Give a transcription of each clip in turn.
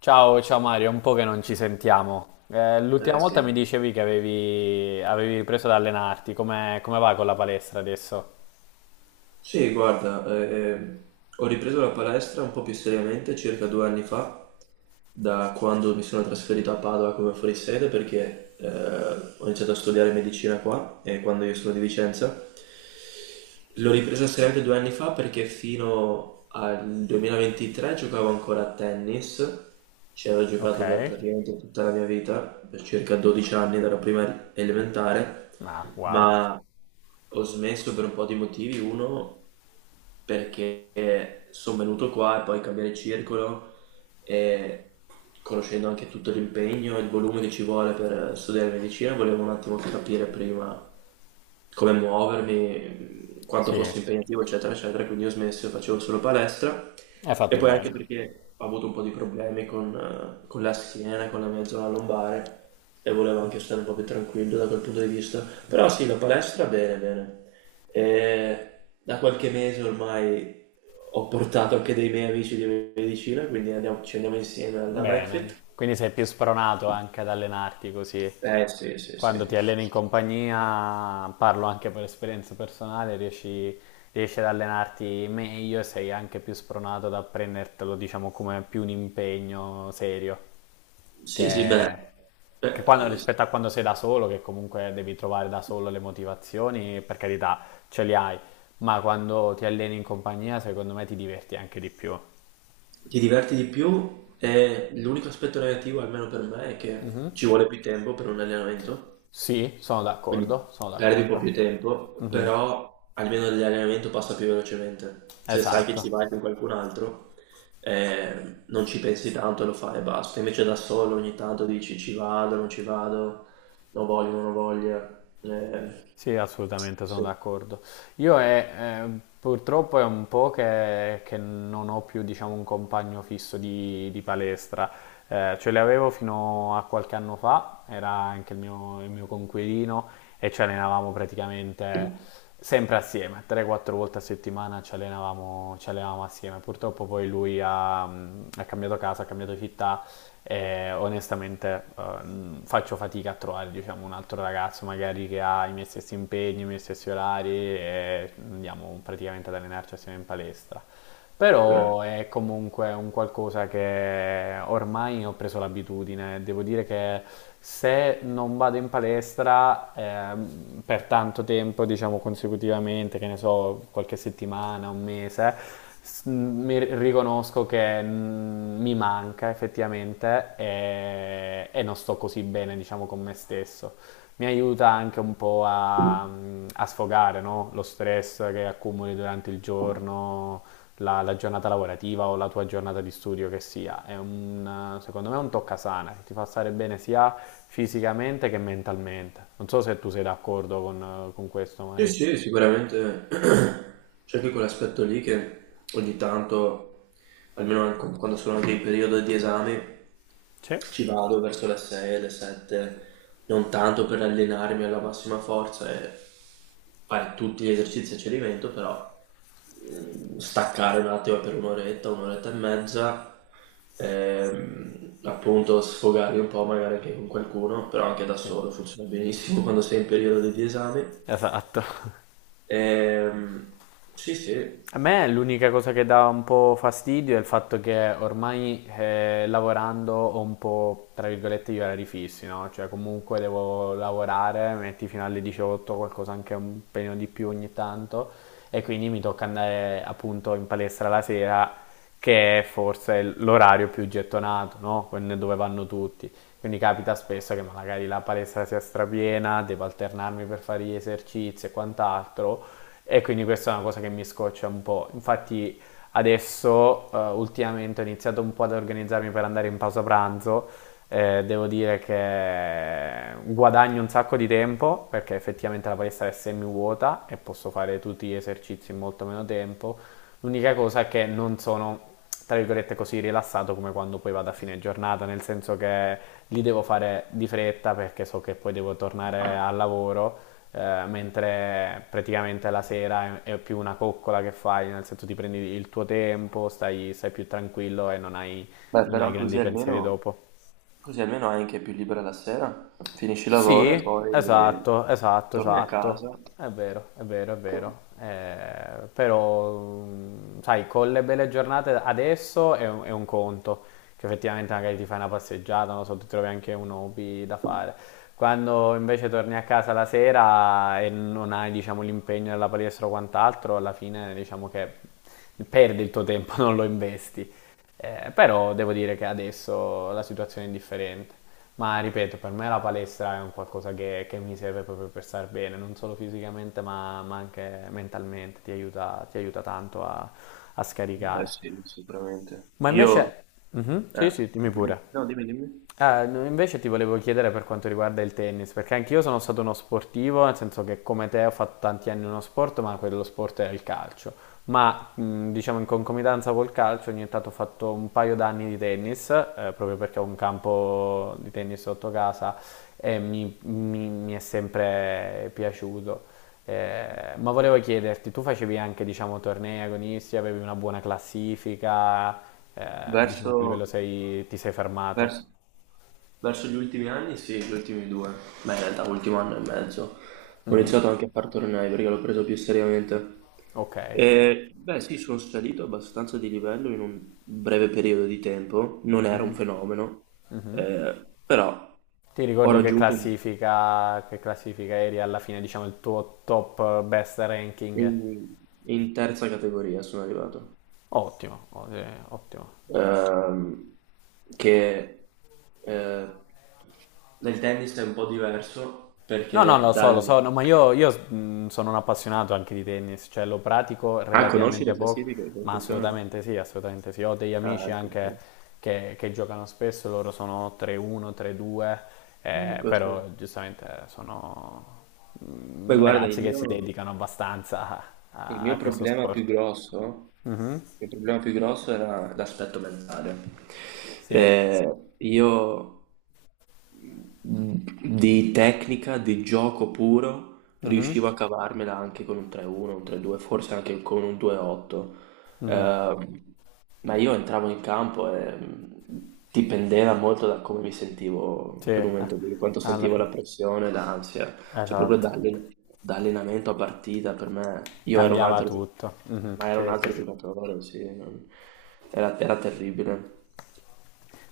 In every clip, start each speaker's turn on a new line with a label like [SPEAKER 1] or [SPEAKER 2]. [SPEAKER 1] Ciao, ciao Mario, è un po' che non ci sentiamo. L'ultima
[SPEAKER 2] Eh
[SPEAKER 1] volta mi
[SPEAKER 2] sì.
[SPEAKER 1] dicevi che avevi ripreso ad allenarti, come va con la palestra adesso?
[SPEAKER 2] Sì, guarda, ho ripreso la palestra un po' più seriamente circa 2 anni fa, da quando mi sono trasferito a Padova come fuorisede perché ho iniziato a studiare medicina qua, e quando io sono di Vicenza. L'ho ripresa seriamente 2 anni fa perché fino al 2023 giocavo ancora a tennis, ci avevo
[SPEAKER 1] Ok?
[SPEAKER 2] giocato per praticamente tutta la mia vita, per circa 12 anni, dalla prima elementare,
[SPEAKER 1] Ah, wow.
[SPEAKER 2] ma ho smesso per un po' di motivi. Uno, perché sono venuto qua e poi cambiare circolo e conoscendo anche tutto l'impegno e il volume che ci vuole per studiare medicina, volevo un attimo capire prima come muovermi, quanto
[SPEAKER 1] Sì, hai
[SPEAKER 2] fosse impegnativo, eccetera, eccetera. Quindi ho smesso e facevo solo palestra. E
[SPEAKER 1] fatto
[SPEAKER 2] poi anche
[SPEAKER 1] bene.
[SPEAKER 2] perché ho avuto un po' di problemi con la schiena, con la mia zona lombare e volevo anche stare un po' più tranquillo da quel punto di vista. Però sì, la palestra bene, bene. E da qualche mese ormai ho portato anche dei miei amici di medicina, quindi ci andiamo insieme alla
[SPEAKER 1] Bene,
[SPEAKER 2] McFit.
[SPEAKER 1] quindi sei più spronato anche ad allenarti così.
[SPEAKER 2] Eh sì, sì, sì.
[SPEAKER 1] Quando ti alleni in compagnia, parlo anche per esperienza personale, riesci ad allenarti meglio e sei anche più spronato ad prendertelo, diciamo, come più un impegno serio.
[SPEAKER 2] Sì, sì,
[SPEAKER 1] che,
[SPEAKER 2] beh, beh,
[SPEAKER 1] Rispetto a quando sei da solo, che comunque devi trovare da solo le motivazioni, per carità, ce le hai, ma quando ti alleni in compagnia, secondo me ti diverti anche di più.
[SPEAKER 2] ti diverti di più e l'unico aspetto negativo, almeno per me, è che
[SPEAKER 1] Mhm.
[SPEAKER 2] ci vuole più tempo per un allenamento.
[SPEAKER 1] Sì, sono d'accordo,
[SPEAKER 2] Quindi
[SPEAKER 1] sono
[SPEAKER 2] perdi un po'
[SPEAKER 1] d'accordo.
[SPEAKER 2] più tempo,
[SPEAKER 1] Mhm,
[SPEAKER 2] però almeno l'allenamento passa più velocemente. Se sai che
[SPEAKER 1] esatto.
[SPEAKER 2] ci vai con qualcun altro, non ci pensi tanto, lo fai e basta. Invece da solo ogni tanto dici ci vado, non voglio, non ho voglia.
[SPEAKER 1] Sì, assolutamente, sono
[SPEAKER 2] Sì,
[SPEAKER 1] d'accordo. Purtroppo è un po' che non ho più, diciamo, un compagno fisso di palestra. Ce l'avevo fino a qualche anno fa, era anche il mio coinquilino e ci allenavamo praticamente sempre assieme, 3-4 volte a settimana ci allenavamo assieme. Purtroppo poi lui ha cambiato casa, ha cambiato città e onestamente faccio fatica a trovare diciamo, un altro ragazzo magari che ha i miei stessi impegni, i miei stessi orari e andiamo praticamente ad allenarci assieme in palestra.
[SPEAKER 2] sì.
[SPEAKER 1] Però è comunque un qualcosa che ormai ho preso l'abitudine. Devo dire che se non vado in palestra per tanto tempo, diciamo consecutivamente, che ne so, qualche settimana, un mese, riconosco che mi manca effettivamente e non sto così bene, diciamo, con me stesso. Mi aiuta anche un po' a sfogare, no? Lo stress che accumuli durante il giorno la giornata lavorativa o la tua giornata di studio che sia. Secondo me è un tocca sana che ti fa stare bene sia fisicamente che mentalmente. Non so se tu sei d'accordo con questo,
[SPEAKER 2] Sì,
[SPEAKER 1] Mario.
[SPEAKER 2] sì, sicuramente c'è anche quell'aspetto lì che ogni tanto, almeno quando sono anche in periodo di esami,
[SPEAKER 1] Sì.
[SPEAKER 2] ci vado verso le 6, le 7, non tanto per allenarmi alla massima forza e fare tutti gli esercizi a cedimento, però staccare un attimo per un'oretta, un'oretta e mezza, appunto sfogarmi un po' magari anche con qualcuno, però anche da
[SPEAKER 1] Sì.
[SPEAKER 2] solo funziona benissimo quando sei in periodo di esami.
[SPEAKER 1] Esatto.
[SPEAKER 2] Ehm, sì, sì.
[SPEAKER 1] A me l'unica cosa che dà un po' fastidio è il fatto che ormai lavorando ho un po', tra virgolette, gli orari fissi, no? Cioè comunque devo lavorare, metti fino alle 18, qualcosa anche un pelino di più ogni tanto, e quindi mi tocca andare appunto in palestra la sera, che è forse l'orario più gettonato, no? Dove vanno tutti. Quindi capita spesso che magari la palestra sia strapiena, devo alternarmi per fare gli esercizi e quant'altro. E quindi questa è una cosa che mi scoccia un po'. Infatti adesso ultimamente ho iniziato un po' ad organizzarmi per andare in pausa pranzo. Devo dire che guadagno un sacco di tempo perché effettivamente la palestra è semi vuota e posso fare tutti gli esercizi in molto meno tempo. L'unica cosa è che non sono, tra virgolette, così rilassato come quando poi vado a fine giornata, nel senso che li devo fare di fretta perché so che poi devo tornare al lavoro, mentre praticamente la sera è più una coccola che fai, nel senso ti prendi il tuo tempo, stai più tranquillo e non hai
[SPEAKER 2] Beh,
[SPEAKER 1] non hai
[SPEAKER 2] però
[SPEAKER 1] grandi
[SPEAKER 2] così
[SPEAKER 1] pensieri
[SPEAKER 2] almeno,
[SPEAKER 1] dopo.
[SPEAKER 2] così almeno hai anche più libera la sera, finisci il lavoro e
[SPEAKER 1] Sì,
[SPEAKER 2] poi
[SPEAKER 1] esatto, esatto,
[SPEAKER 2] torni a
[SPEAKER 1] esatto.
[SPEAKER 2] casa.
[SPEAKER 1] È vero, è vero, è vero. Però, sai, con le belle giornate adesso è un conto, che effettivamente magari ti fai una passeggiata, non so, ti trovi anche un hobby da fare. Quando invece torni a casa la sera e non hai, diciamo, l'impegno della palestra o quant'altro, alla fine diciamo che perdi il tuo tempo, non lo investi. Però devo dire che adesso la situazione è differente. Ma ripeto, per me la palestra è un qualcosa che mi serve proprio per star bene, non solo fisicamente ma anche mentalmente, ti aiuta tanto a
[SPEAKER 2] Eh
[SPEAKER 1] scaricare.
[SPEAKER 2] sì, sicuramente.
[SPEAKER 1] Ma
[SPEAKER 2] Io,
[SPEAKER 1] invece. Mhm,
[SPEAKER 2] eh,
[SPEAKER 1] sì, sì, dimmi
[SPEAKER 2] dimmi,
[SPEAKER 1] pure.
[SPEAKER 2] no, dimmi, dimmi.
[SPEAKER 1] Ah, no, invece ti volevo chiedere per quanto riguarda il tennis, perché anch'io sono stato uno sportivo, nel senso che come te ho fatto tanti anni uno sport, ma quello sport era il calcio. Ma diciamo in concomitanza col calcio ogni tanto ho fatto un paio d'anni di tennis, proprio perché ho un campo di tennis sotto casa e mi è sempre piaciuto. Ma volevo chiederti, tu facevi anche diciamo tornei agonisti, avevi una buona classifica, eh, diciamo
[SPEAKER 2] Verso,
[SPEAKER 1] a che livello ti sei
[SPEAKER 2] verso,
[SPEAKER 1] fermato?
[SPEAKER 2] verso gli ultimi anni, sì, gli ultimi due. Beh, in realtà, ultimo anno e mezzo. Ho
[SPEAKER 1] Mhm.
[SPEAKER 2] iniziato anche a far tornei perché l'ho preso più seriamente.
[SPEAKER 1] Ok, ok.
[SPEAKER 2] Beh, sì, sono salito abbastanza di livello in un breve periodo di tempo, non era un
[SPEAKER 1] Mhm,
[SPEAKER 2] fenomeno,
[SPEAKER 1] mhm.
[SPEAKER 2] però
[SPEAKER 1] Ti
[SPEAKER 2] ho
[SPEAKER 1] ricordi che
[SPEAKER 2] raggiunto
[SPEAKER 1] classifica, che classifica eri alla fine, diciamo, il tuo top best ranking?
[SPEAKER 2] in, in terza categoria, sono arrivato.
[SPEAKER 1] Ottimo, ottimo.
[SPEAKER 2] Ehm, che eh, Nel tennis è un po' diverso
[SPEAKER 1] No, no,
[SPEAKER 2] perché
[SPEAKER 1] lo
[SPEAKER 2] dal.
[SPEAKER 1] so, no, ma io, sono un appassionato anche di tennis, cioè lo pratico
[SPEAKER 2] Ah, conosci le
[SPEAKER 1] relativamente poco,
[SPEAKER 2] classifiche, come
[SPEAKER 1] ma
[SPEAKER 2] funzionano?
[SPEAKER 1] assolutamente sì, assolutamente sì. Ho degli
[SPEAKER 2] Ah,
[SPEAKER 1] amici
[SPEAKER 2] ecco,
[SPEAKER 1] anche
[SPEAKER 2] sì.
[SPEAKER 1] che giocano spesso, loro sono 3-1, 3-2,
[SPEAKER 2] Ecco,
[SPEAKER 1] però
[SPEAKER 2] sì.
[SPEAKER 1] giustamente sono
[SPEAKER 2] Beh, guarda,
[SPEAKER 1] ragazzi
[SPEAKER 2] il
[SPEAKER 1] che si
[SPEAKER 2] mio.
[SPEAKER 1] dedicano abbastanza a,
[SPEAKER 2] Il
[SPEAKER 1] a- a
[SPEAKER 2] mio
[SPEAKER 1] questo
[SPEAKER 2] problema più
[SPEAKER 1] sport.
[SPEAKER 2] grosso,
[SPEAKER 1] Mhm,
[SPEAKER 2] il mio problema più grosso era l'aspetto mentale.
[SPEAKER 1] sì,
[SPEAKER 2] Eh, io mh, di tecnica, di gioco puro,
[SPEAKER 1] mhm,
[SPEAKER 2] riuscivo a cavarmela anche con un 3-1, un 3-2, forse anche con un 2-8. Eh, ma io entravo in campo e dipendeva molto da come mi sentivo
[SPEAKER 1] sì,
[SPEAKER 2] in quel momento lì, quanto
[SPEAKER 1] alla
[SPEAKER 2] sentivo
[SPEAKER 1] fine.
[SPEAKER 2] la pressione, l'ansia. Cioè proprio
[SPEAKER 1] Esatto,
[SPEAKER 2] da allenamento a partita per me, io ero un
[SPEAKER 1] cambiava
[SPEAKER 2] altro,
[SPEAKER 1] tutto. Mhm,
[SPEAKER 2] ma era un
[SPEAKER 1] sì, sì,
[SPEAKER 2] altro
[SPEAKER 1] sì.
[SPEAKER 2] giocatore, sì, era terribile.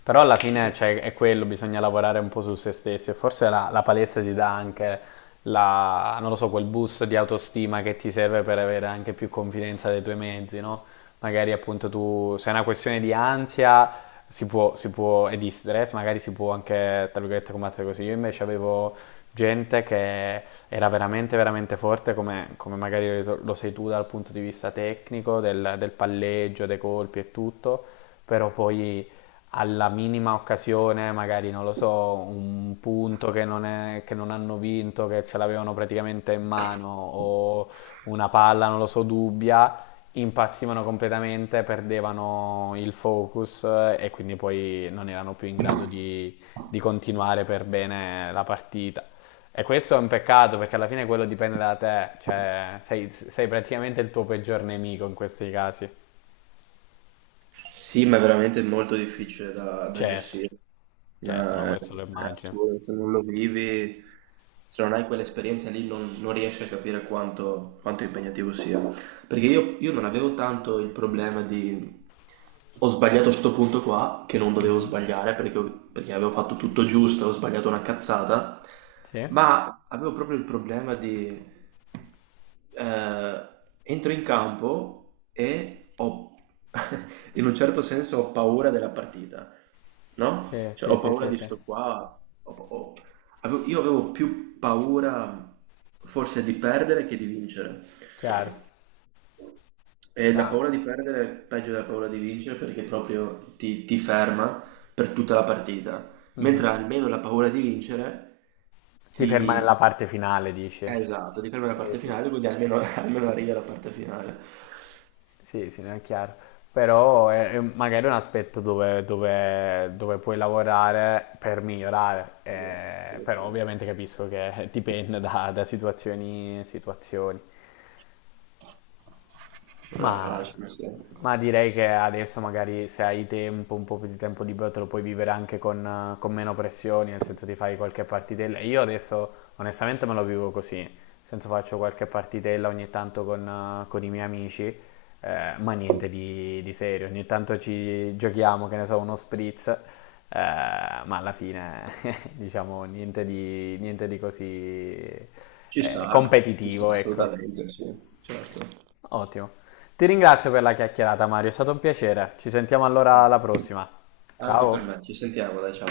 [SPEAKER 1] Però alla fine cioè, è quello, bisogna lavorare un po' su se stessi e forse la palestra ti dà anche non lo so, quel boost di autostima che ti serve per avere anche più confidenza dei tuoi mezzi, no? Magari appunto tu, se è una questione di ansia e di stress, magari si può anche, tra virgolette, combattere così. Io invece avevo gente che era veramente, veramente forte, come magari lo sei tu dal punto di vista tecnico, del palleggio, dei colpi e tutto, però poi alla minima occasione, magari non lo so, un punto che non hanno vinto, che ce l'avevano praticamente in mano, o una palla, non lo so, dubbia, impazzivano completamente, perdevano il focus e quindi poi non erano più in grado di continuare per bene la partita. E questo è un peccato perché alla fine quello dipende da te, cioè sei praticamente il tuo peggior nemico in questi casi.
[SPEAKER 2] Sì, ma è veramente molto difficile da
[SPEAKER 1] Certo,
[SPEAKER 2] gestire. No,
[SPEAKER 1] certo, no,
[SPEAKER 2] è
[SPEAKER 1] questo lo immagino.
[SPEAKER 2] assurdo, se non lo vivi, se non hai quell'esperienza lì, non riesci a capire quanto impegnativo sia. Perché io non avevo tanto il problema di ho sbagliato sto punto qua, che non dovevo
[SPEAKER 1] Mhm.
[SPEAKER 2] sbagliare perché, perché avevo fatto tutto giusto, ho sbagliato una cazzata,
[SPEAKER 1] Sì,
[SPEAKER 2] ma avevo proprio il problema di. eh, Entro in campo e ho, in un certo senso, ho paura della partita, no?
[SPEAKER 1] sì,
[SPEAKER 2] Cioè,
[SPEAKER 1] sì,
[SPEAKER 2] ho
[SPEAKER 1] sì,
[SPEAKER 2] paura
[SPEAKER 1] sì,
[SPEAKER 2] di
[SPEAKER 1] sì.
[SPEAKER 2] sto qua. ho- ho- io avevo più paura forse di perdere che di vincere.
[SPEAKER 1] Chiaro.
[SPEAKER 2] E la
[SPEAKER 1] No.
[SPEAKER 2] paura di perdere è peggio della paura di vincere perché proprio ti ferma per tutta la partita.
[SPEAKER 1] Mhm.
[SPEAKER 2] Mentre almeno la paura di vincere
[SPEAKER 1] Ti ferma nella
[SPEAKER 2] ti,
[SPEAKER 1] parte finale, dice.
[SPEAKER 2] esatto, di prendere la
[SPEAKER 1] Sì,
[SPEAKER 2] parte
[SPEAKER 1] sì, sì.
[SPEAKER 2] finale, quindi almeno almeno arrivi alla parte finale.
[SPEAKER 1] Sì, sì, no, è chiaro. Però è magari un aspetto dove, dove puoi lavorare per migliorare,
[SPEAKER 2] Sì, sì,
[SPEAKER 1] però
[SPEAKER 2] sì.
[SPEAKER 1] ovviamente capisco che dipende da situazioni, situazioni.
[SPEAKER 2] Non è
[SPEAKER 1] Ma,
[SPEAKER 2] facile, sì.
[SPEAKER 1] ma direi che adesso magari se hai tempo, un po' più di tempo libero, te lo puoi vivere anche con meno pressioni, nel senso ti fai qualche partitella. Io adesso onestamente me lo vivo così, nel senso faccio qualche partitella ogni tanto con i miei amici, ma niente di serio, ogni tanto ci giochiamo, che ne so, uno spritz, ma alla fine diciamo niente di così
[SPEAKER 2] Ci sta
[SPEAKER 1] competitivo, ecco.
[SPEAKER 2] assolutamente, sì. Certo.
[SPEAKER 1] Ottimo. Ti ringrazio per la chiacchierata, Mario, è stato un piacere. Ci sentiamo allora alla prossima.
[SPEAKER 2] Anche per
[SPEAKER 1] Ciao.
[SPEAKER 2] me, ci sentiamo, dai, ciao.